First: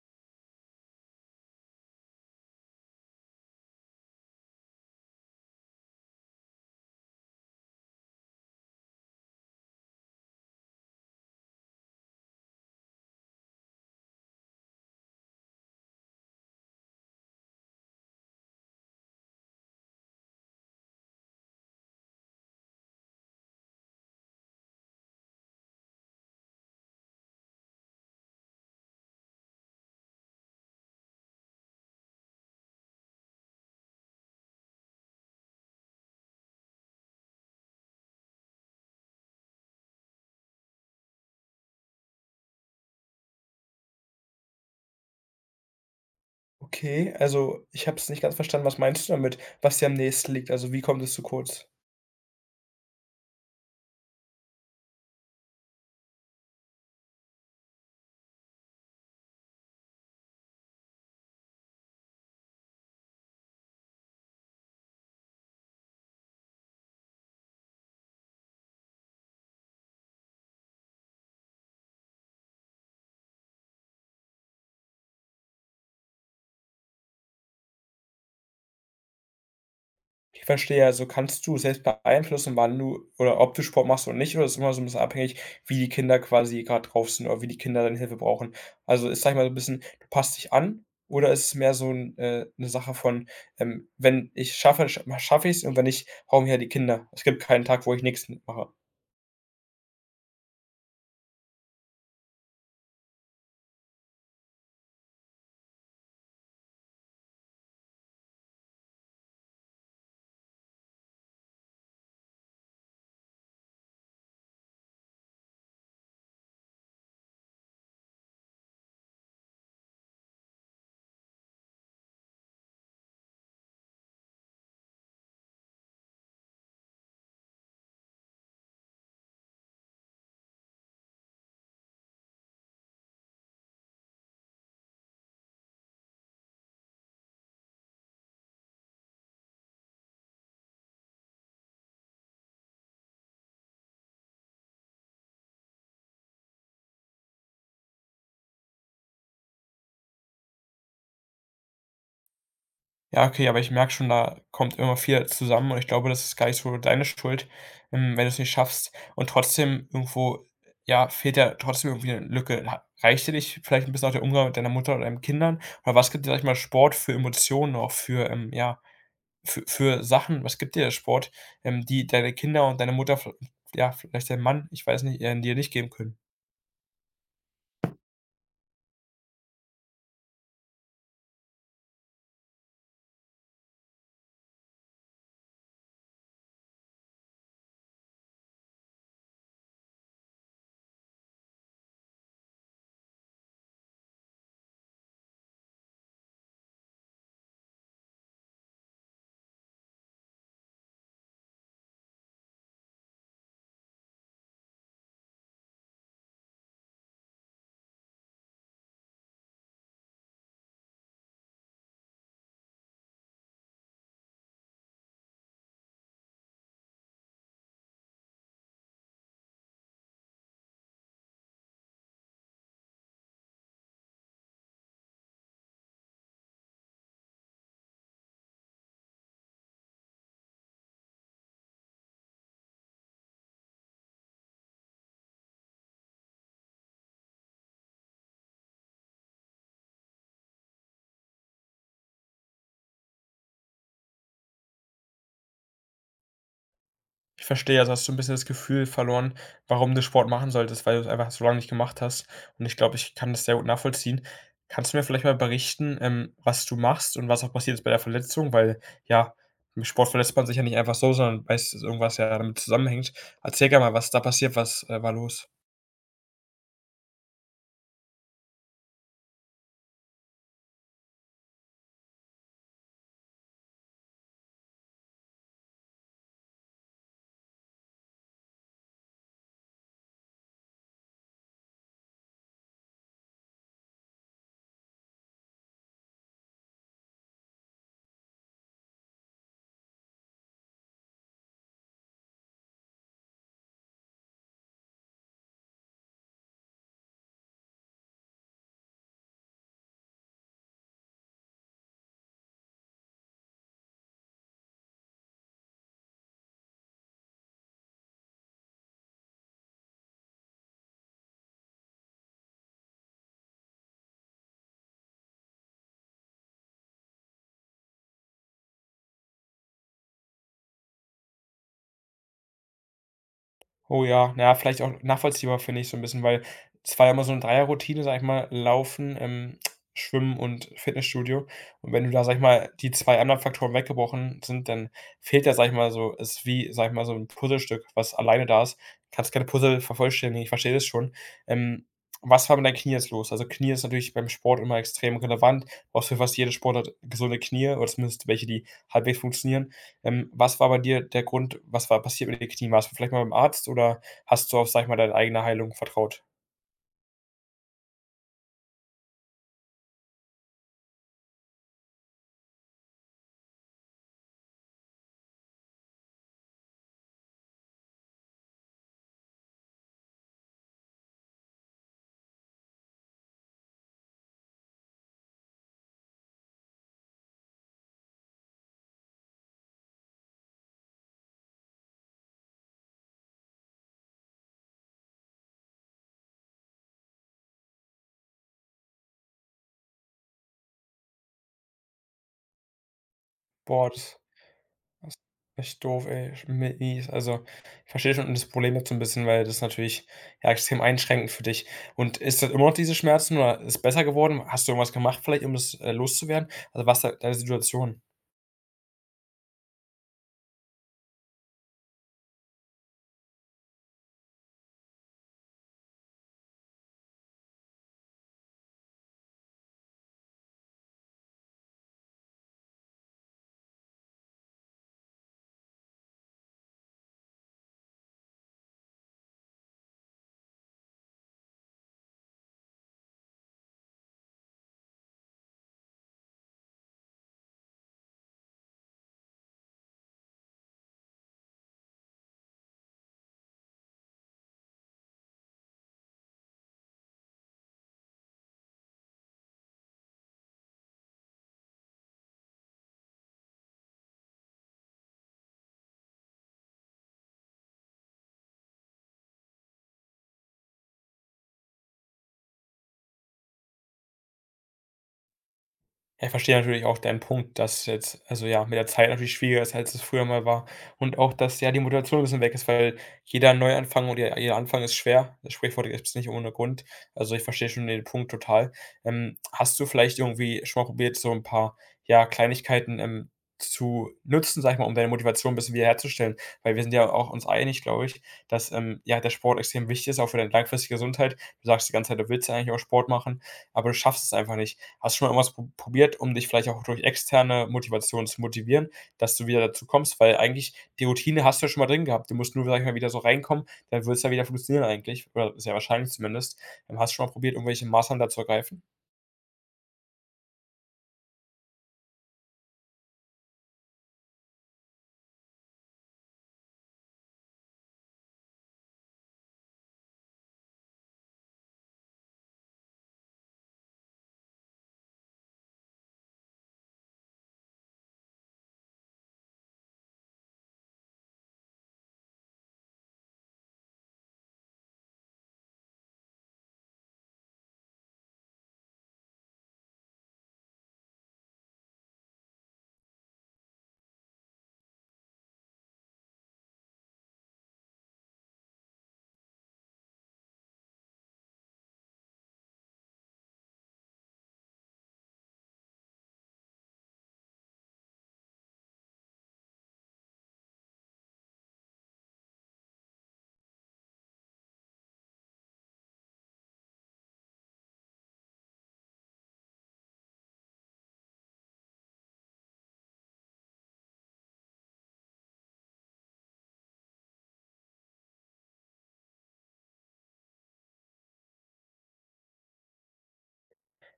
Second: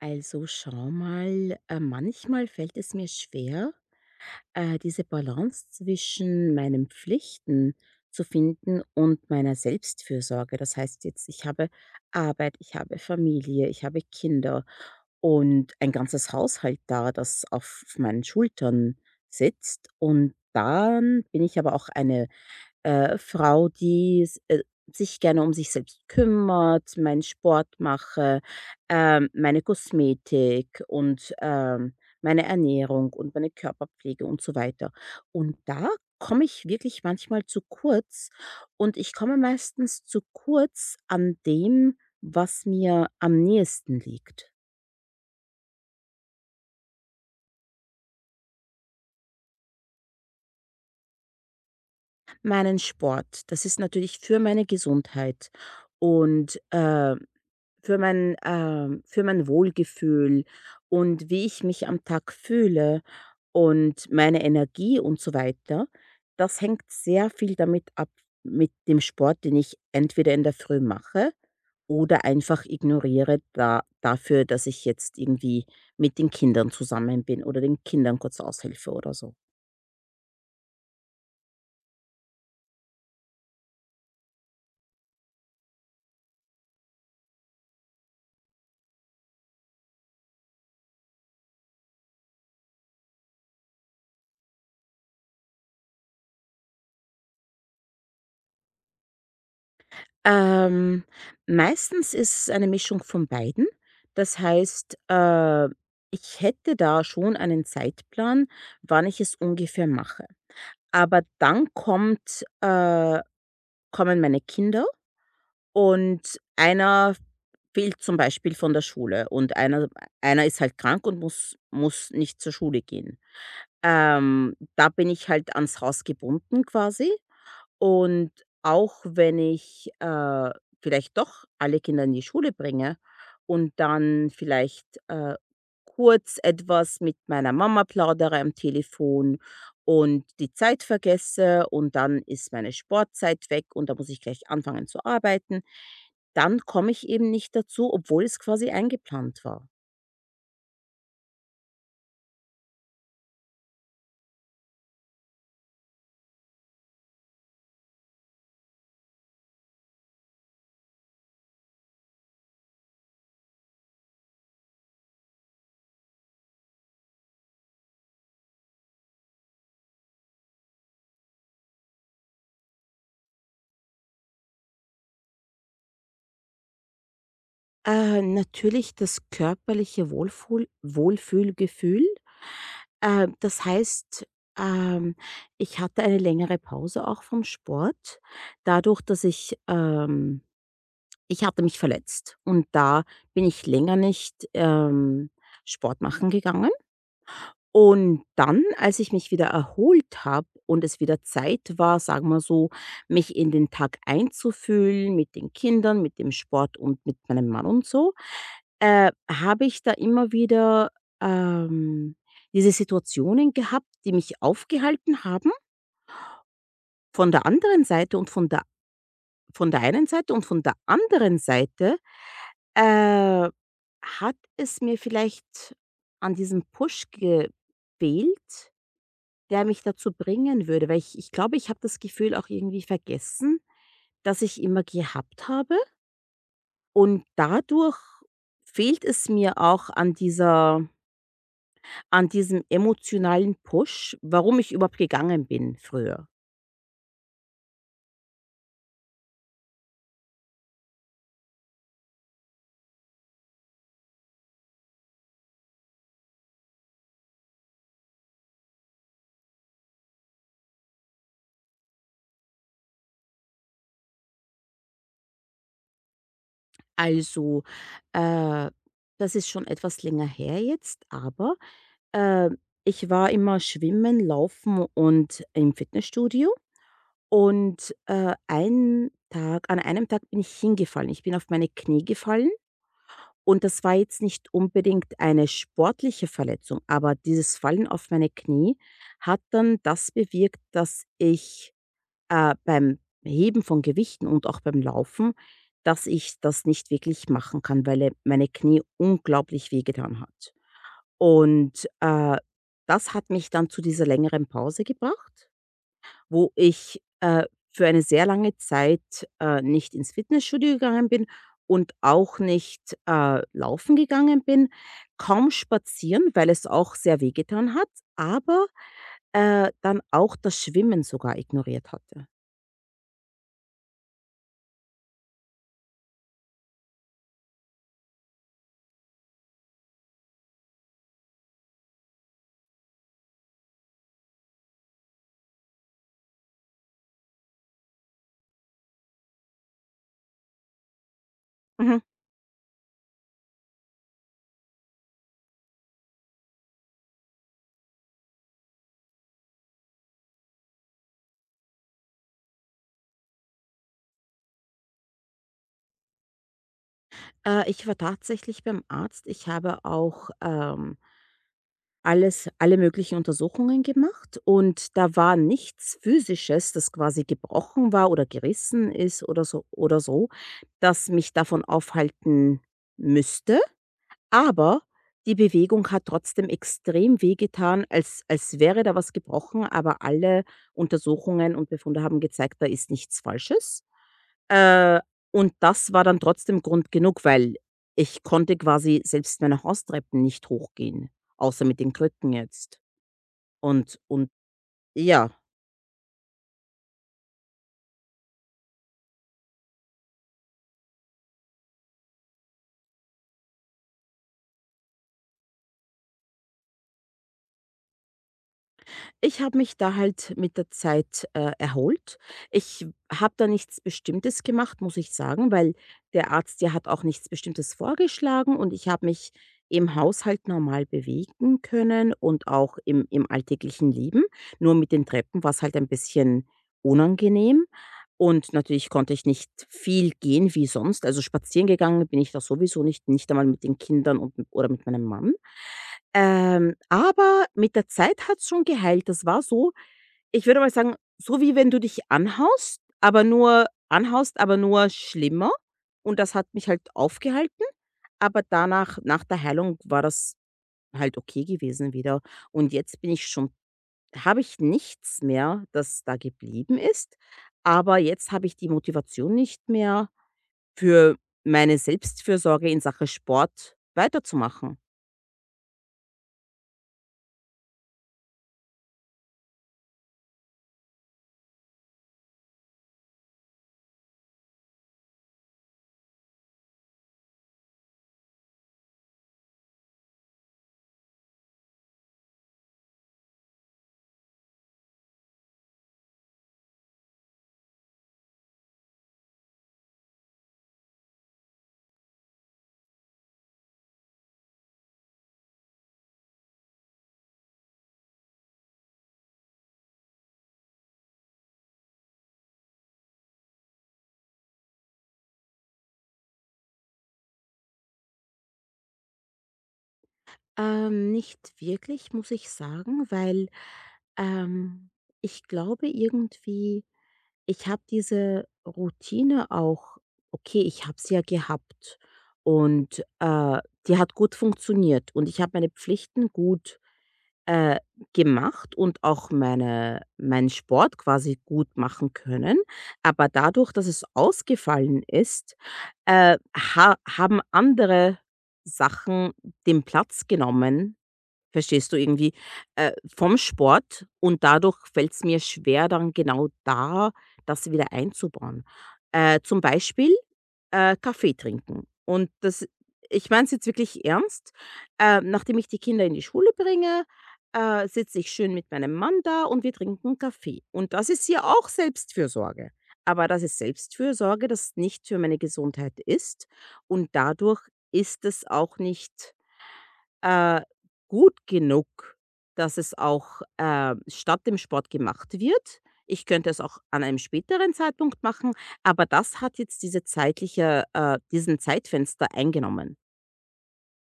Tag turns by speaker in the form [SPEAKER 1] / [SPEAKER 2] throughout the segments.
[SPEAKER 1] Also schau mal, manchmal fällt es mir schwer, diese Balance zwischen meinen Pflichten zu finden und meiner Selbstfürsorge. Das heißt jetzt, ich habe Arbeit, ich habe Familie, ich habe Kinder und ein ganzes Haushalt da, das auf meinen Schultern sitzt. Und dann bin ich aber auch eine Frau, die s sich gerne um sich selbst kümmert, meinen Sport mache, meine Kosmetik und, meine Ernährung und meine Körperpflege und so weiter. Und da komme ich wirklich manchmal zu kurz und ich komme meistens zu kurz an dem, was mir am nächsten liegt.
[SPEAKER 2] Okay, also ich habe es nicht ganz verstanden. Was meinst du damit, was dir am nächsten liegt? Also, wie kommt es zu kurz?
[SPEAKER 1] Meinen Sport, das ist natürlich für meine Gesundheit und, für mein, für mein Wohlgefühl und wie ich mich am Tag fühle und meine Energie und so weiter, das hängt sehr viel damit ab mit dem Sport, den ich entweder in der Früh mache oder einfach ignoriere da dafür, dass ich jetzt irgendwie mit den Kindern zusammen bin oder den Kindern kurz aushelfe oder so.
[SPEAKER 2] Ich verstehe, also kannst du selbst beeinflussen, wann du oder ob du Sport machst oder nicht, oder ist immer so ein bisschen abhängig, wie die Kinder quasi gerade drauf sind oder wie die Kinder deine Hilfe brauchen? Also, ist, sage ich mal, so ein bisschen, du passt dich an oder ist es mehr so 'n 'ne Sache von, „Wenn ich schaffe, schaffe ich es und wenn nicht, brauchen mich halt die Kinder.“ Es gibt keinen Tag, wo ich nichts mache.
[SPEAKER 1] Ähm, Meistens ist es eine Mischung von beiden. Das heißt, ich hätte da schon einen Zeitplan, wann ich es ungefähr mache. Aber dann kommt, kommen meine Kinder und einer fehlt zum Beispiel von der Schule und einer ist halt krank und muss nicht zur Schule gehen. Da bin ich halt ans Haus gebunden quasi. Und auch wenn ich, vielleicht doch alle Kinder in die Schule bringe und dann vielleicht, kurz etwas mit meiner Mama plaudere am Telefon und die Zeit vergesse und dann ist meine Sportzeit weg und da muss ich gleich anfangen zu arbeiten, dann komme ich eben nicht dazu, obwohl es quasi eingeplant war.
[SPEAKER 2] Ja, okay, aber ich merke schon, da kommt immer viel zusammen und ich glaube, das ist gar nicht so deine Schuld, wenn du es nicht schaffst. Und trotzdem irgendwo, ja, fehlt ja trotzdem irgendwie eine Lücke. Ha reicht dir nicht vielleicht ein bisschen auch der Umgang mit deiner Mutter oder deinen Kindern? Oder was gibt dir, sag ich mal, Sport für Emotionen auch für, ja, für Sachen? Was gibt dir der Sport, die deine Kinder und deine Mutter, v ja, vielleicht dein Mann, ich weiß nicht, dir nicht geben können?
[SPEAKER 1] Natürlich das körperliche Wohlfuhl Wohlfühlgefühl. Das heißt, ähm, ich hatte eine längere Pause auch vom Sport, dadurch, dass ich ich hatte mich verletzt und da bin ich länger nicht, Sport machen gegangen. Und dann, als ich mich wieder erholt habe und es wieder Zeit war, sagen wir so, mich in den Tag einzufühlen mit den Kindern, mit dem Sport und mit meinem Mann und so, habe ich da immer wieder, ähm, diese Situationen gehabt, die mich aufgehalten haben von der anderen Seite und von der einen Seite und von der anderen Seite, äh, hat es mir vielleicht an diesem Push gefehlt, der mich dazu bringen würde, weil ich glaube, ich habe das Gefühl auch irgendwie vergessen, das ich immer gehabt habe und dadurch fehlt es mir auch an dieser an diesem emotionalen Push, warum ich überhaupt gegangen bin früher.
[SPEAKER 2] Ich verstehe, also hast du ein bisschen das Gefühl verloren, warum du Sport machen solltest, weil du es einfach so lange nicht gemacht hast. Und ich glaube, ich kann das sehr gut nachvollziehen. Kannst du mir vielleicht mal berichten, was du machst und was auch passiert ist bei der Verletzung? Weil, ja, im Sport verletzt man sich ja nicht einfach so, sondern meistens irgendwas ja damit zusammenhängt. Erzähl gerne mal, was da passiert, was, war los?
[SPEAKER 1] Also, äh, das ist schon etwas länger her jetzt, aber, äh, ich war immer schwimmen, laufen und im Fitnessstudio und, einen Tag an einem Tag bin ich hingefallen. Ich bin auf meine Knie gefallen und das war jetzt nicht unbedingt eine sportliche Verletzung, aber dieses Fallen auf meine Knie hat dann das bewirkt, dass ich beim Heben von Gewichten und auch beim Laufen, dass ich das nicht wirklich machen kann, weil, meine Knie unglaublich wehgetan hat. Und, das hat mich dann zu dieser längeren Pause gebracht, wo ich, für eine sehr lange Zeit, nicht ins Fitnessstudio gegangen bin und auch nicht, laufen gegangen bin, kaum spazieren, weil es auch sehr wehgetan hat, aber, dann auch das Schwimmen sogar ignoriert hatte.
[SPEAKER 2] Oh ja, na ja, vielleicht auch nachvollziehbar, finde ich so 'n bisschen, weil es war ja immer so 'ne Dreierroutine, sage ich mal, Laufen, Schwimmen und Fitnessstudio. Und wenn du da, sage ich mal, die 2 anderen Faktoren weggebrochen sind, dann fehlt ja, sage ich mal so ist wie, sage ich mal, so 'n Puzzlestück, was alleine da ist. Kannst keine Puzzle vervollständigen, ich verstehe das schon. Ähm,
[SPEAKER 1] Mhm.
[SPEAKER 2] Was war mit deinen Knie jetzt los? Also, Knie ist natürlich beim Sport immer extrem relevant. Brauchst für fast jede Sportart gesunde Knie oder zumindest welche, die halbwegs funktionieren. Was war bei dir der Grund? Was war passiert mit den Knien? Warst du vielleicht mal beim Arzt oder hast du auf, sag ich mal, deine eigene Heilung vertraut?
[SPEAKER 1] Ich war tatsächlich beim Arzt. Ich habe auch, alle möglichen Untersuchungen gemacht und da war nichts Physisches, das quasi gebrochen war oder gerissen ist oder so, das mich davon aufhalten müsste. Aber die Bewegung hat trotzdem extrem wehgetan, als wäre da was gebrochen, aber alle Untersuchungen und Befunde haben gezeigt, da ist nichts Falsches. Äh, und das war dann trotzdem Grund genug, weil ich konnte quasi selbst meine Haustreppen nicht hochgehen, außer mit den Krücken jetzt.
[SPEAKER 2] Boah,
[SPEAKER 1] Und und
[SPEAKER 2] das ist
[SPEAKER 1] ja.
[SPEAKER 2] echt doof, ey, sch mies. Also, ich verstehe schon das Problem jetzt so 'n bisschen, weil das natürlich, ja, extrem einschränkend für dich. Und ist das immer noch diese Schmerzen oder ist besser geworden? Hast du irgendwas gemacht vielleicht, um das, loszuwerden? Also, was ist da deine Situation?
[SPEAKER 1] Ich habe mich da halt mit der Zeit, erholt. Ich habe da nichts Bestimmtes gemacht, muss ich sagen, weil der Arzt ja hat auch nichts Bestimmtes vorgeschlagen und ich habe mich im Haushalt normal bewegen können und auch im alltäglichen Leben. Nur mit den Treppen war es halt ein bisschen unangenehm und natürlich konnte ich nicht viel gehen wie sonst. Also spazieren gegangen bin ich da sowieso nicht, nicht einmal mit den Kindern und oder mit meinem Mann. Aber mit der Zeit hat's schon geheilt. Das war so, ich würde mal sagen, so wie wenn du dich anhaust, aber nur schlimmer. Und das hat mich halt aufgehalten. Aber danach, nach der Heilung war das halt okay gewesen wieder. Und jetzt bin ich schon habe ich nichts mehr, das da geblieben ist. Aber jetzt habe ich die Motivation nicht mehr, für meine Selbstfürsorge in Sache Sport weiterzumachen.
[SPEAKER 2] Ja, ich verstehe natürlich auch deinen Punkt, dass jetzt also, ja, mit der Zeit natürlich schwieriger ist, als es früher mal war. Und auch, dass, ja, die Motivation ein bisschen weg ist, weil jeder Neuanfang und jeder Anfang ist schwer. Das Sprichwort gibt's nicht ohne Grund. Also, ich verstehe schon den Punkt total. Hast du vielleicht irgendwie schon mal probiert, so ein paar, ja, Kleinigkeiten, zu nutzen, sag ich mal, um deine Motivation ein bisschen wiederherzustellen? Weil wir sind ja auch uns einig, glaube ich, dass, ja, der Sport extrem wichtig ist, auch für deine langfristige Gesundheit. Du sagst die ganze Zeit, du willst ja eigentlich auch Sport machen, aber du schaffst es einfach nicht. Hast du schon mal irgendwas probiert, um dich vielleicht auch durch externe Motivation zu motivieren, dass du wieder dazu kommst? Weil eigentlich die Routine hast du ja schon mal drin gehabt. Du musst nur, sage ich mal, wieder so reinkommen, dann würde es ja wieder funktionieren eigentlich oder sehr wahrscheinlich zumindest. Hast du schon mal probiert, irgendwelche Maßnahmen da ergreifen?
[SPEAKER 1] Nicht wirklich, muss ich sagen, weil, ähm, ich glaube irgendwie, ich habe diese Routine auch, okay, ich habe sie ja gehabt und, die hat gut funktioniert und ich habe meine Pflichten gut, äh, gemacht und auch meinen Sport quasi gut machen können. Aber dadurch, dass es ausgefallen ist, ha haben andere Sachen den Platz genommen. Verstehst du irgendwie? Äh, Vom Sport, und dadurch fällt es mir schwer, dann genau da das wieder einzubauen. Zum Beispiel, Kaffee trinken, und das, ich meine es jetzt wirklich ernst, nachdem ich die Kinder in die Schule bringe, sitze ich schön mit meinem Mann da und wir trinken Kaffee und das ist ja auch Selbstfürsorge. Aber das ist Selbstfürsorge, das nicht für meine Gesundheit ist, und dadurch ist es auch nicht äh, gut genug, dass es auch, statt dem Sport gemacht wird. Ich könnte es auch an einem späteren Zeitpunkt machen, aber das hat jetzt diese zeitliche diesen Zeitfenster eingenommen.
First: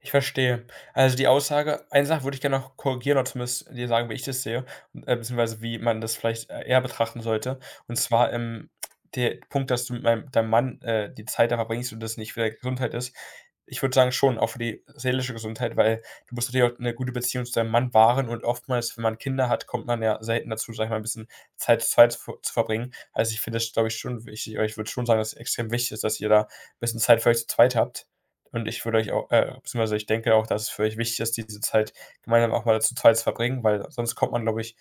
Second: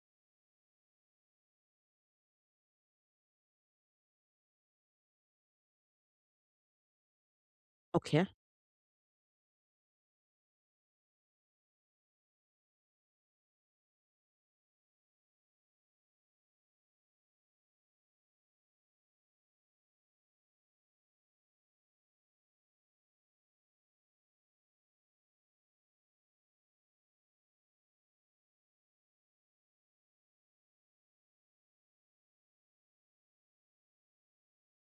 [SPEAKER 2] Ich verstehe. Also, die Aussage eine Sache würde ich gerne noch korrigieren oder zumindest dir sagen, wie ich das sehe, beziehungsweise wie man das vielleicht, eher betrachten sollte. Und
[SPEAKER 1] Okay,
[SPEAKER 2] zwar, der Punkt, dass du mit meinem deinem Mann, die Zeit da verbringst und das nicht für deine Gesundheit ist. Ich würde sagen schon, auch für die seelische Gesundheit, weil du musst natürlich auch 'ne gute Beziehung zu deinem Mann wahren und oftmals, wenn man Kinder hat, kommt man ja selten dazu, sage ich mal, ein bisschen Zeit zu zweit zu verbringen. Also, ich finde das, glaube ich, schon wichtig oder ich würde schon sagen, dass es extrem wichtig ist, dass ihr da ein bisschen Zeit für euch zu zweit habt. Und ich würde euch auch beziehungsweise ich denke auch, dass es für euch wichtig ist, diese Zeit gemeinsam auch mal zu zweit zu verbringen, weil sonst kommt man, glaube ich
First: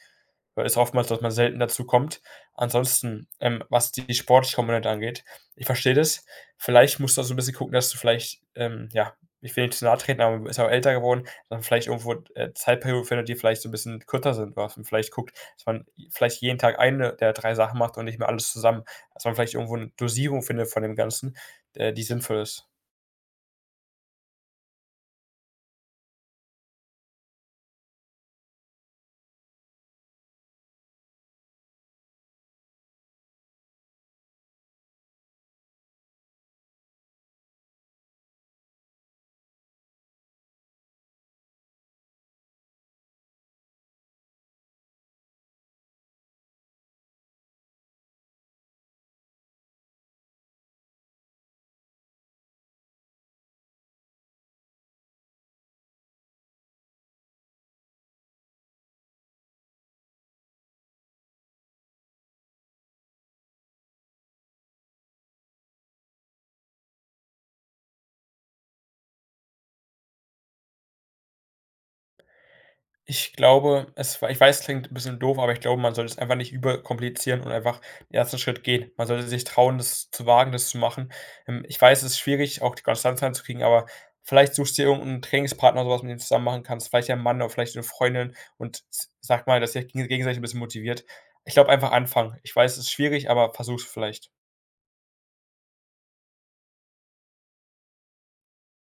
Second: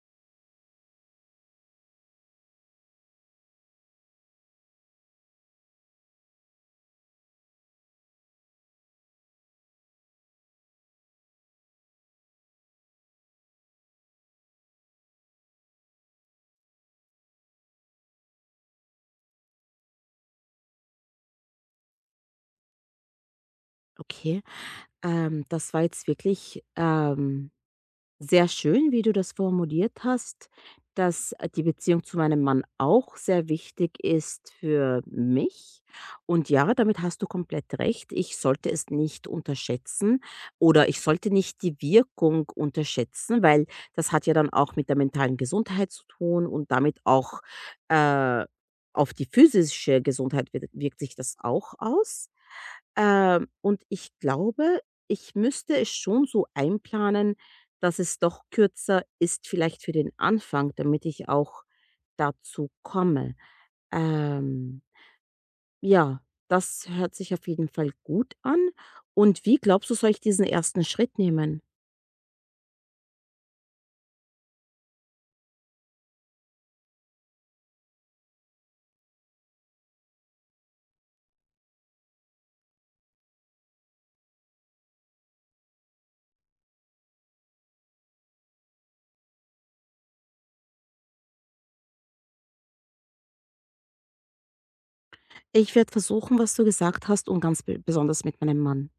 [SPEAKER 2] weil es oftmals, dass man selten dazu kommt. Ansonsten, was die sportliche Komponente angeht, ich verstehe das. Vielleicht musst du auch so ein bisschen gucken, dass du vielleicht, ja, ich will nicht zu nahe treten, aber man ist ja auch älter geworden, dann vielleicht irgendwo, Zeitperioden findet, die vielleicht so ein bisschen kürzer sind, was man vielleicht guckt, dass man vielleicht jeden Tag eine der 3 Sachen macht und nicht mehr alles zusammen. Dass man vielleicht irgendwo eine Dosierung findet von dem Ganzen, die sinnvoll ist.
[SPEAKER 1] okay. Das war jetzt wirklich, sehr schön, wie du das formuliert hast, dass die Beziehung zu meinem Mann auch sehr wichtig ist für mich. Und ja, damit hast du komplett recht. Ich sollte es nicht unterschätzen oder ich sollte nicht die Wirkung unterschätzen, weil das hat ja dann auch mit der mentalen Gesundheit zu tun und damit auch äh, auf die physische Gesundheit wirkt sich das auch aus. Und ich glaube, ich müsste es schon so einplanen, dass es doch kürzer ist, vielleicht für den Anfang, damit ich auch dazu komme. Ähm, ja, das hört sich auf jeden Fall gut an. Und wie glaubst du, soll ich diesen ersten Schritt nehmen?
[SPEAKER 2] Ich glaube, es war ich weiß, klingt ein bisschen doof, aber ich glaube, man sollte es einfach nicht überkomplizieren und einfach den ersten Schritt gehen. Man sollte sich trauen, das zu wagen, das zu machen. Ich weiß, es ist schwierig, auch die Konstanz reinzukriegen, aber vielleicht suchst du dir irgend 'n Trainingspartner oder sowas, mit dem du zusammen machen kannst. Vielleicht dein Mann oder vielleicht eine Freundin und s sagt mal, dass ihr euch gegenseitig ein bisschen motiviert. Ich glaube, einfach anfangen. Ich weiß, es ist schwierig, aber versuch's vielleicht.
[SPEAKER 1] Ich werde versuchen, was du gesagt hast, und ganz besonders mit meinem Mann.